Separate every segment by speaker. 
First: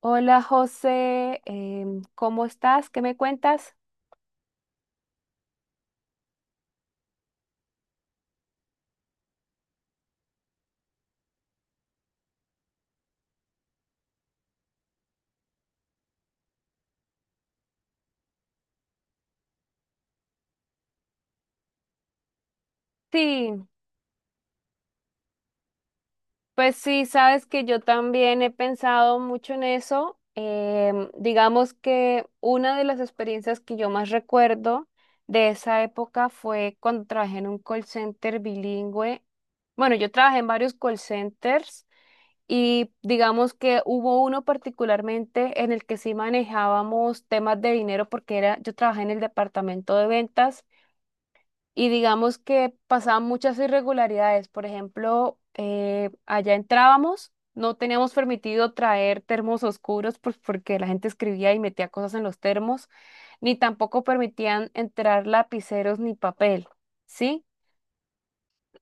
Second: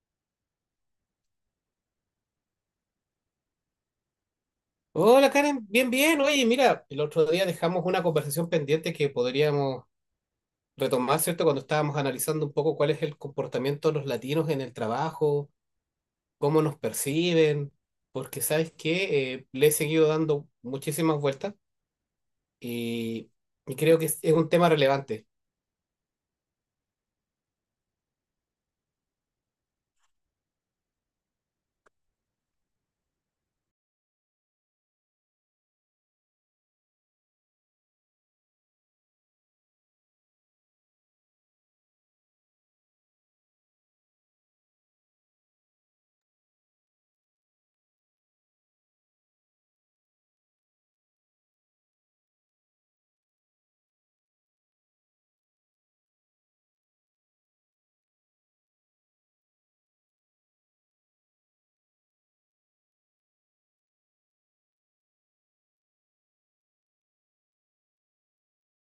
Speaker 1: Hola José, ¿cómo estás? ¿Qué me cuentas?
Speaker 2: Hola Karen, bien, bien. Oye, mira, el otro día dejamos una conversación pendiente que podríamos retomar, ¿cierto? Cuando estábamos analizando un poco cuál es el comportamiento de los latinos en el trabajo, cómo nos perciben, porque sabes que le he seguido dando muchísimas vueltas y,
Speaker 1: Sí,
Speaker 2: y creo que es un tema relevante.
Speaker 1: pues sí, sabes que yo también he pensado mucho en eso. Digamos que una de las experiencias que yo más recuerdo de esa época fue cuando trabajé en un call center bilingüe. Bueno, yo trabajé en varios call centers y digamos que hubo uno particularmente en el que sí manejábamos temas de dinero porque era, yo trabajé en el departamento de ventas. Y digamos que pasaban muchas irregularidades. Por ejemplo, allá entrábamos, no teníamos permitido traer termos oscuros pues, porque la gente escribía y metía cosas en los termos, ni tampoco permitían entrar lapiceros ni papel, ¿sí?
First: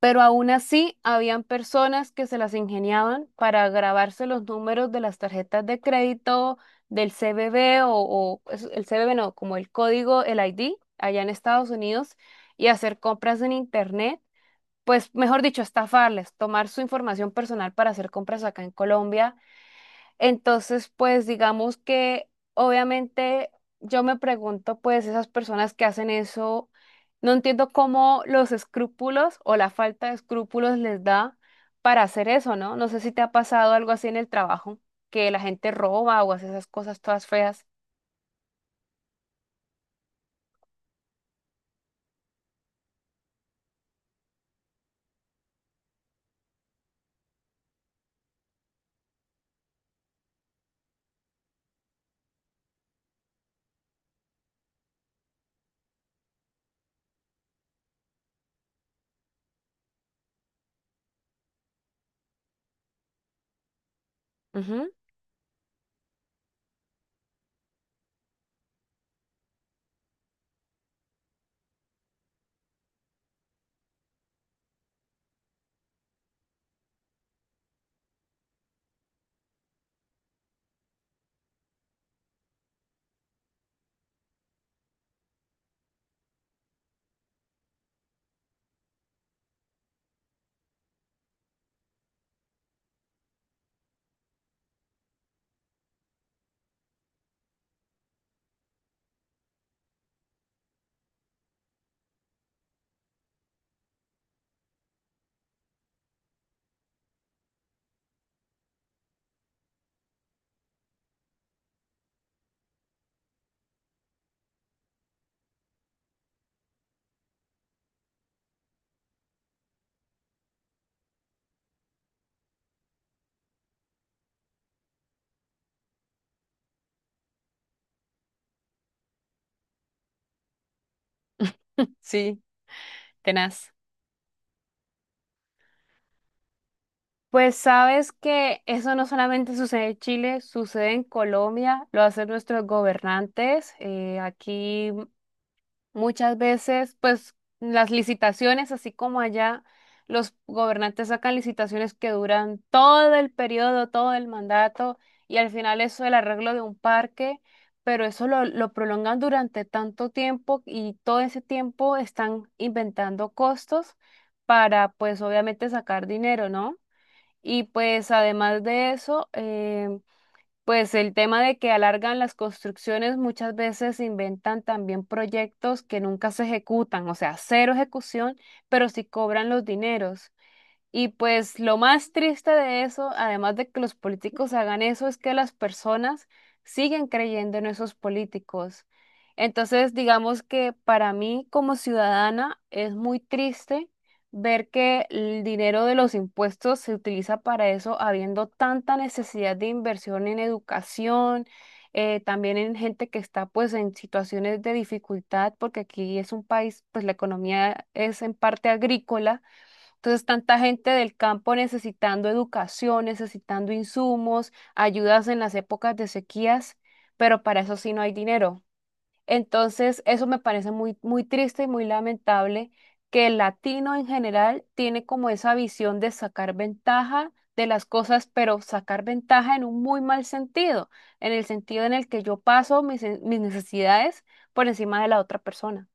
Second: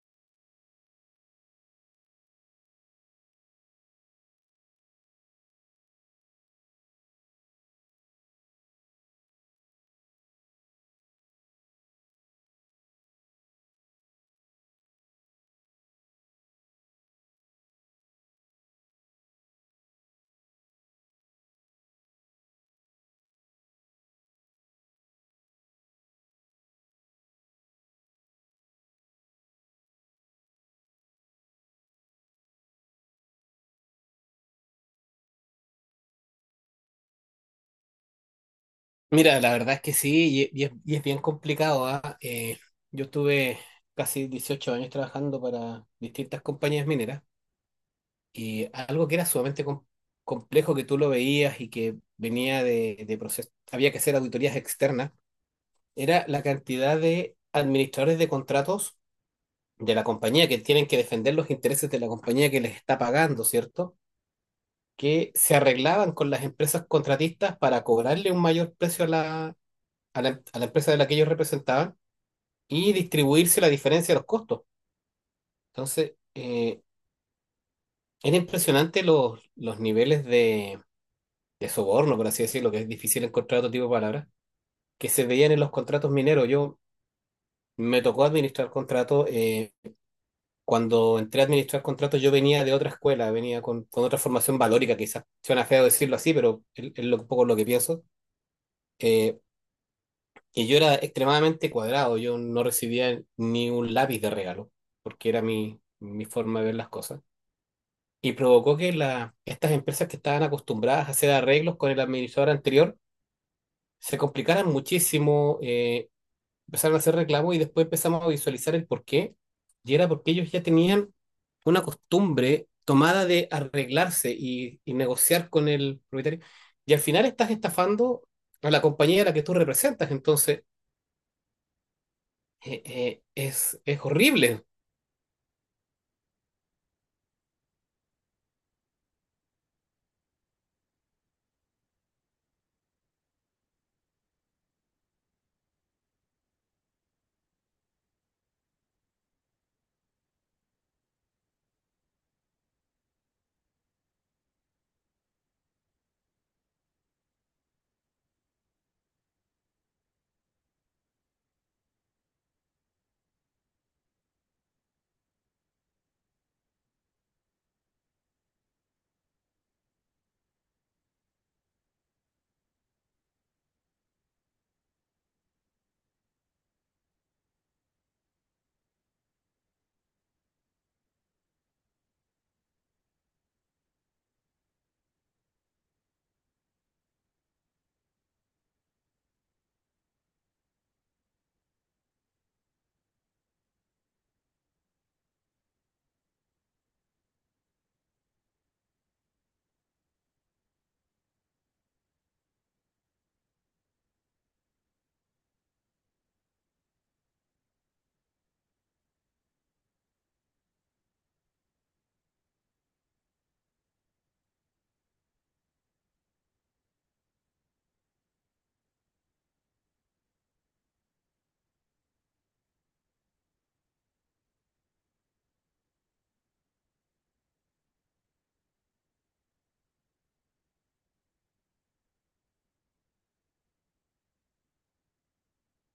Speaker 1: Pero aún así, habían personas que se las ingeniaban para grabarse los números de las tarjetas de crédito del CBB o el CBB no, como el código, el ID, allá en Estados Unidos, y hacer compras en Internet. Pues, mejor dicho, estafarles, tomar su información personal para hacer compras acá en Colombia. Entonces, pues digamos que obviamente yo me pregunto, pues esas personas que hacen eso, no entiendo cómo los escrúpulos o la falta de escrúpulos les da para hacer eso, ¿no? No sé si te ha pasado algo así en el trabajo, que la gente roba o hace esas cosas todas feas.
Speaker 2: Mira, la verdad es que sí, y es bien complicado, ¿ah? Yo estuve casi 18 años trabajando para distintas compañías mineras. Y algo que era sumamente complejo que tú lo veías y que venía de proceso, había que hacer auditorías externas, era la cantidad de administradores de contratos de la compañía que tienen que defender los intereses de la compañía que les está pagando, ¿cierto?
Speaker 1: Ujú.
Speaker 2: Que se arreglaban con las empresas contratistas para cobrarle un mayor precio a la empresa de la que ellos representaban y distribuirse la diferencia de los costos. Entonces, era impresionante los niveles de soborno, por así decirlo, que es difícil encontrar otro tipo de palabras, que se veían en los contratos mineros. Yo me tocó administrar contratos. Cuando entré a administrar contratos, yo venía de otra escuela, venía con otra formación valórica, quizás suena feo decirlo así, pero es un poco lo que pienso. Eh, y yo era extremadamente cuadrado, yo no recibía ni un lápiz de regalo, porque era mi forma de ver las cosas. Y provocó que estas empresas que estaban acostumbradas a hacer arreglos con el administrador anterior, se complicaran muchísimo, empezaron a hacer reclamos y después empezamos a visualizar el por qué. Y era porque ellos ya tenían una costumbre tomada de arreglarse y negociar con el propietario. Y al final estás estafando a la compañía a la que tú representas. Entonces,
Speaker 1: Sí, tenaz.
Speaker 2: es horrible.
Speaker 1: Pues sabes que eso no solamente sucede en Chile, sucede en Colombia, lo hacen nuestros gobernantes. Aquí muchas veces, pues las licitaciones, así como allá, los gobernantes sacan licitaciones que duran todo el periodo, todo el mandato, y al final eso el arreglo de un parque, pero eso lo prolongan durante tanto tiempo y todo ese tiempo están inventando costos para, pues obviamente, sacar dinero, ¿no? Y pues además de eso, pues el tema de que alargan las construcciones, muchas veces inventan también proyectos que nunca se ejecutan, o sea, cero ejecución, pero sí cobran los dineros. Y pues lo más triste de eso, además de que los políticos hagan eso, es que las personas siguen creyendo en esos políticos. Entonces, digamos que para mí como ciudadana es muy triste ver que el dinero de los impuestos se utiliza para eso, habiendo tanta necesidad de inversión en educación, también en gente que está pues en situaciones de dificultad, porque aquí es un país, pues la economía es en parte agrícola. Entonces, tanta gente del campo necesitando educación, necesitando insumos, ayudas en las épocas de sequías, pero para eso sí no hay dinero. Entonces, eso me parece muy, muy triste y muy lamentable que el latino en general tiene como esa visión de sacar ventaja de las cosas, pero sacar ventaja en un muy mal sentido en el que yo paso mis necesidades por encima de la otra persona.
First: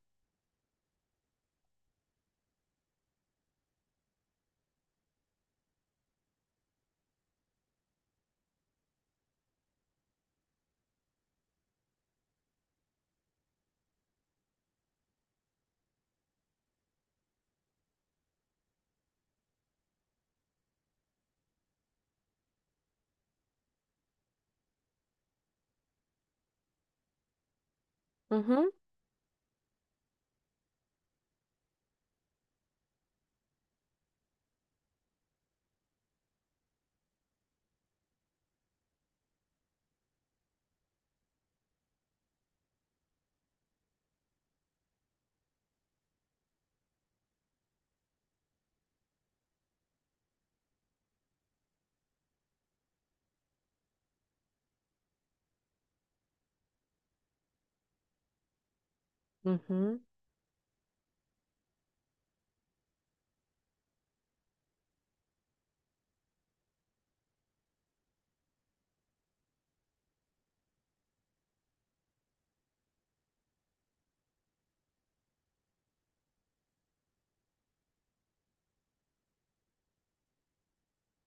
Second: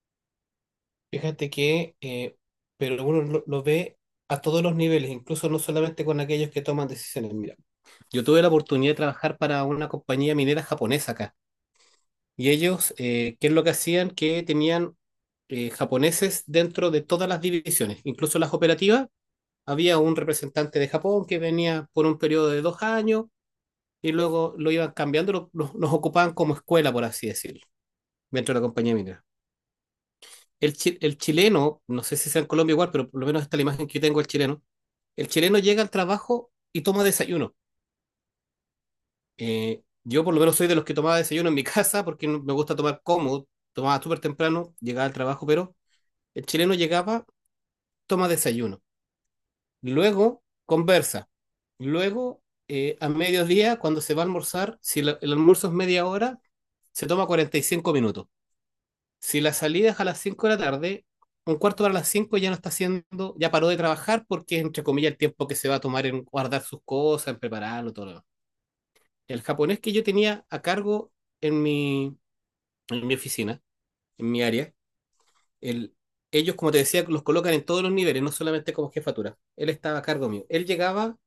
Speaker 2: Fíjate que, pero uno lo ve a todos los niveles, incluso no solamente con aquellos que toman decisiones. Mira, yo tuve la oportunidad de trabajar para una compañía minera japonesa acá. Y ellos, ¿qué es lo que hacían? Que tenían japoneses dentro de todas las divisiones, incluso las operativas. Había un representante de Japón que venía por un periodo de 2 años y luego lo iban cambiando, los ocupaban como escuela, por así decirlo, dentro de la
Speaker 1: Ujú,
Speaker 2: compañía minera. El chileno, no sé si sea en Colombia igual, pero por lo menos esta es la imagen que yo tengo del chileno. El chileno llega al trabajo y toma desayuno. Yo por lo menos soy de los que tomaba desayuno en mi casa porque me gusta tomar cómodo. Tomaba súper temprano, llegaba al trabajo, pero el chileno llegaba, toma desayuno, luego conversa, luego a mediodía, cuando se va a almorzar, si el almuerzo es media hora, se toma 45 minutos. Si la salida es
Speaker 1: ujú.
Speaker 2: a las 5 de la tarde, un cuarto para las 5 ya no está haciendo, ya paró de trabajar porque es entre comillas el tiempo que se va a tomar en guardar sus cosas, en prepararlo, todo lo demás. El japonés que yo tenía a cargo en mi, en mi oficina, en mi área, el, ellos, como te decía, los colocan en todos los niveles, no solamente como jefatura. Él estaba a cargo mío. Él llegaba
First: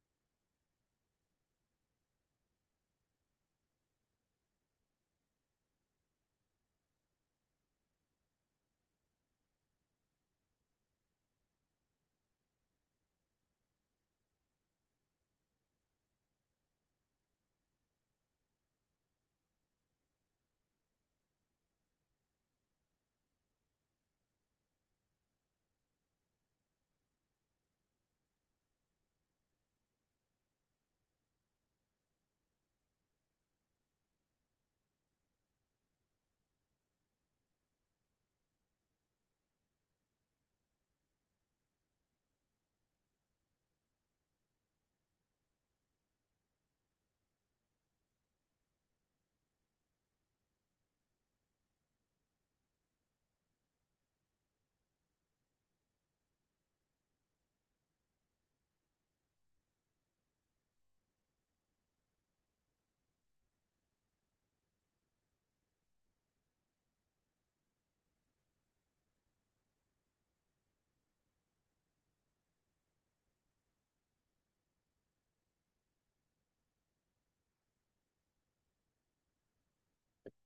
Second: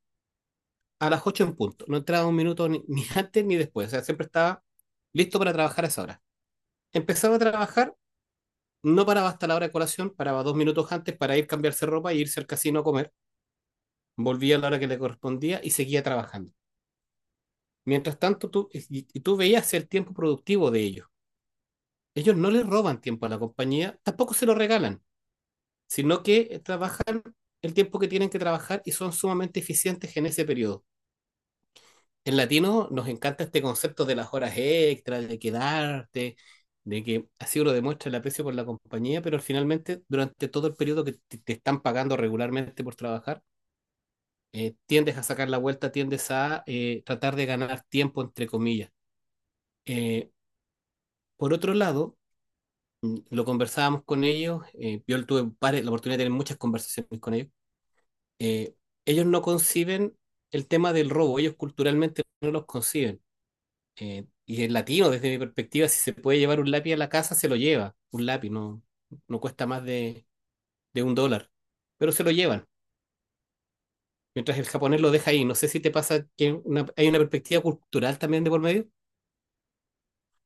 Speaker 2: a las 8 en punto, no entraba un minuto ni antes ni después, o sea, siempre estaba listo para trabajar a esa hora. Empezaba a trabajar, no paraba hasta la hora de colación, paraba 2 minutos antes para ir cambiarse ropa y e irse al casino a comer, volvía a la hora que le correspondía y seguía trabajando. Mientras tanto, y tú veías el tiempo productivo de ellos. Ellos no le roban tiempo a la compañía, tampoco se lo regalan, sino que trabajan el tiempo que tienen que trabajar y son sumamente eficientes en ese periodo. En latino nos encanta este concepto de las horas extras, de quedarte, de que así uno demuestra el aprecio por la compañía, pero finalmente durante todo el periodo que te están pagando regularmente por trabajar, tiendes a sacar la vuelta, tiendes a tratar de ganar tiempo, entre comillas. Eh, por otro lado, lo conversábamos con ellos, yo tuve la oportunidad de tener muchas conversaciones con ellos, eh, ellos no conciben el tema del robo, ellos culturalmente no los conciben. Y el latino, desde mi perspectiva, si se puede llevar un lápiz a la casa, se lo lleva. Un lápiz no cuesta más de $1, pero se lo llevan. Mientras el japonés lo deja ahí. No sé si te pasa que hay una perspectiva cultural también de por medio.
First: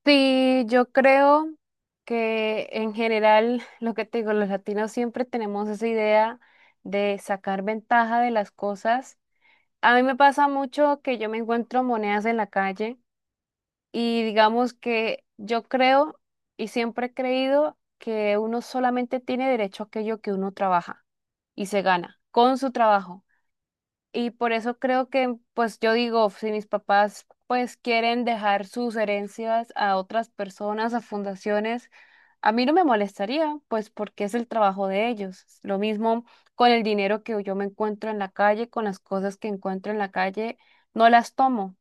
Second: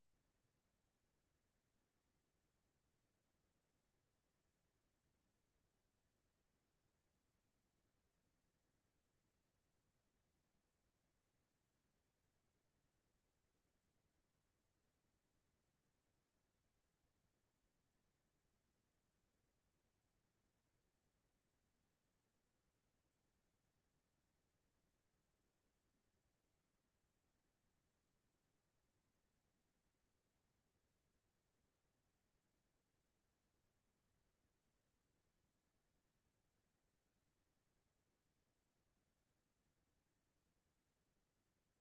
Speaker 1: Sí, yo creo que en general, lo que te digo, los latinos siempre tenemos esa idea de sacar ventaja de las cosas. A mí me pasa mucho que yo me encuentro monedas en la calle y digamos que yo creo y siempre he creído que uno solamente tiene derecho a aquello que uno trabaja y se gana con su trabajo. Y por eso creo que, pues yo digo, si mis papás pues quieren dejar sus herencias a otras personas, a fundaciones, a mí no me molestaría, pues porque es el trabajo de ellos. Lo mismo con el dinero que yo me encuentro en la calle, con las cosas que encuentro en la calle, no las tomo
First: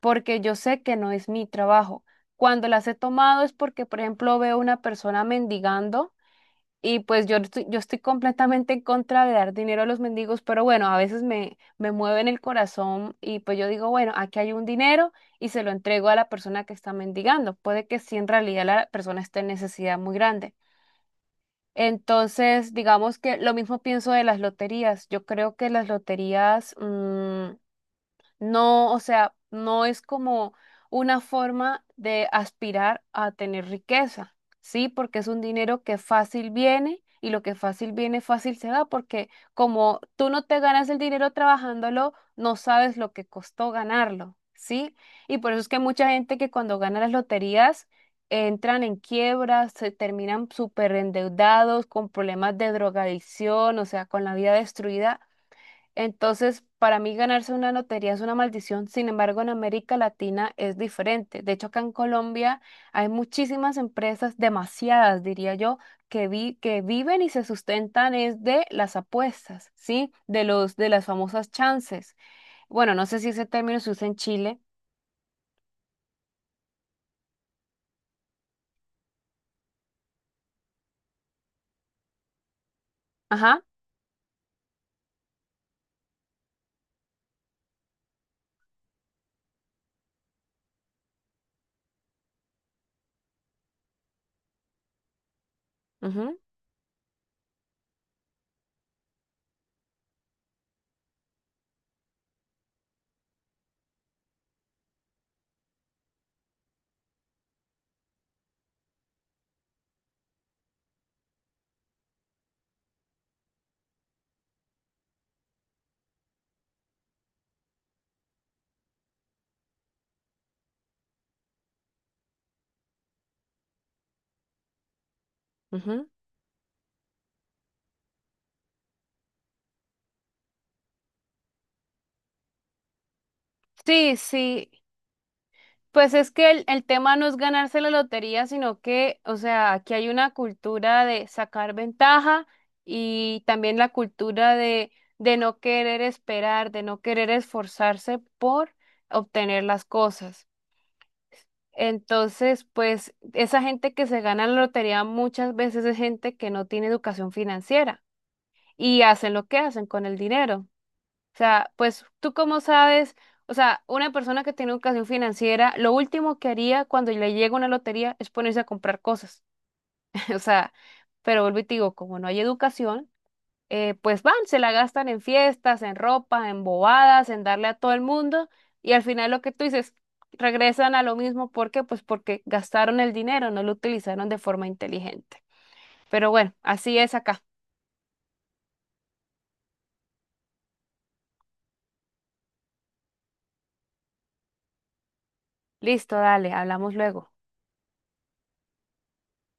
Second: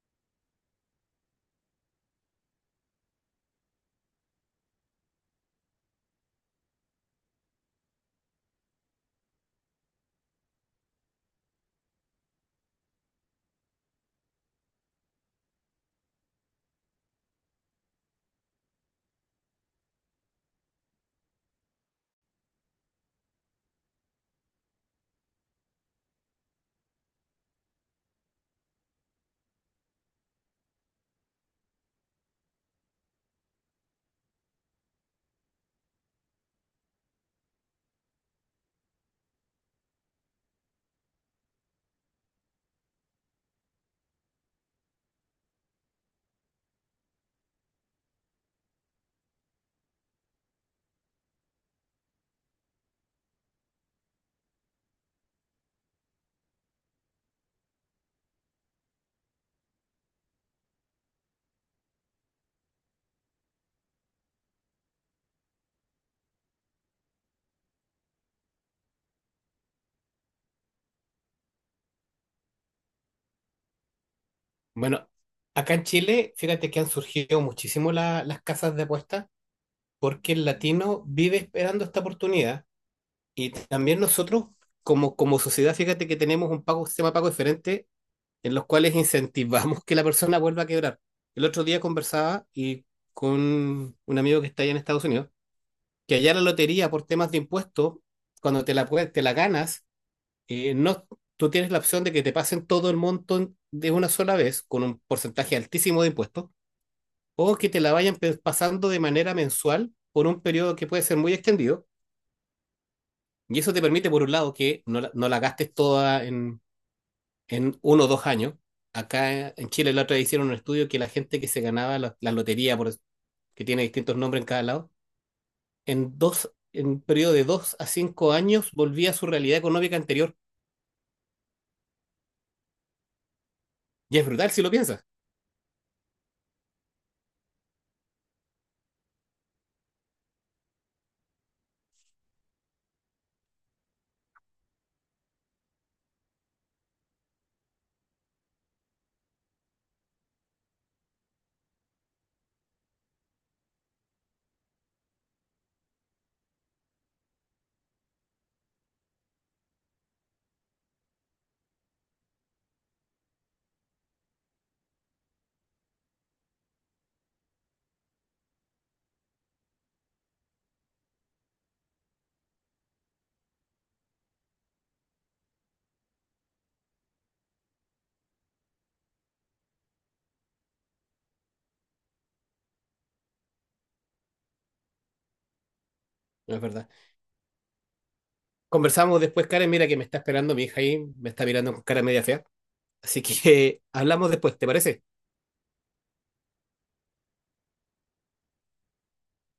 Speaker 1: porque yo sé que no es mi trabajo. Cuando las he tomado es porque, por ejemplo, veo una persona mendigando. Y pues yo estoy completamente en contra de dar dinero a los mendigos, pero bueno, a veces me mueven el corazón y pues yo digo, bueno, aquí hay un dinero y se lo entrego a la persona que está mendigando. Puede que sí, en realidad la persona esté en necesidad muy grande. Entonces, digamos que lo mismo pienso de las loterías. Yo creo que las loterías, mm, no, o sea, no es como una forma de aspirar a tener riqueza, ¿sí? Porque es un dinero que fácil viene y lo que fácil viene, fácil se da, porque como tú no te ganas el dinero trabajándolo, no sabes lo que costó ganarlo, ¿sí? Y por eso es que mucha gente que cuando gana las loterías entran en quiebras, se terminan súper endeudados, con problemas de drogadicción, o sea, con la vida destruida. Entonces, para mí ganarse una lotería es una maldición, sin embargo, en América Latina es diferente. De hecho, acá en Colombia hay muchísimas empresas, demasiadas, diría yo, que viven y se sustentan es de las apuestas, ¿sí? De las famosas chances. Bueno, no sé si ese término se usa en Chile.
Speaker 2: Bueno, acá en Chile, fíjate que han surgido muchísimo las casas de apuestas porque el latino vive esperando esta oportunidad. Y
Speaker 1: Ajá.
Speaker 2: también nosotros, como sociedad, fíjate que tenemos un pago, un sistema de pago diferente en los cuales incentivamos que la persona vuelva a quebrar. El otro día conversaba y con un amigo que está allá en Estados Unidos, que allá
Speaker 1: Ujú,
Speaker 2: la lotería por temas de impuestos, cuando te la ganas, no, tú tienes la opción de que te pasen todo el monto de una sola vez con un porcentaje altísimo de impuestos, o que te la vayan pasando de manera mensual por un periodo que puede ser muy extendido. Y eso te permite, por un lado, que no la gastes toda en 1 o 2 años. Acá en Chile la otra vez hicieron un estudio que la gente que se ganaba la lotería, que tiene distintos nombres en cada lado,
Speaker 1: ujú.
Speaker 2: en un periodo de 2 a 5 años volvía a su realidad económica anterior.
Speaker 1: Sí,
Speaker 2: Y es brutal si
Speaker 1: sí.
Speaker 2: lo piensas,
Speaker 1: Pues es que el tema no es ganarse la lotería, sino que, o sea, aquí hay una cultura de sacar ventaja y también la cultura de no querer esperar, de no querer esforzarse por obtener las cosas. Entonces, pues esa gente que se gana la lotería muchas veces es gente que no tiene educación financiera y hacen lo que hacen con el dinero. O sea, pues tú cómo sabes, o sea, una persona que tiene educación financiera, lo último que haría cuando le llega una lotería es ponerse a comprar cosas. O sea, pero vuelvo y te digo, como no hay educación, pues van, se la gastan en fiestas, en ropa, en bobadas, en darle a todo el mundo y al final lo que tú dices, regresan a lo mismo. ¿Por qué? Pues porque gastaron el dinero, no lo utilizaron de forma inteligente. Pero bueno,
Speaker 2: ¿no es verdad?
Speaker 1: así es acá.
Speaker 2: Conversamos después, Karen, mira que me está esperando mi hija ahí, me está mirando con cara media fea. Así que hablamos después, ¿te parece?
Speaker 1: Listo, dale, hablamos luego.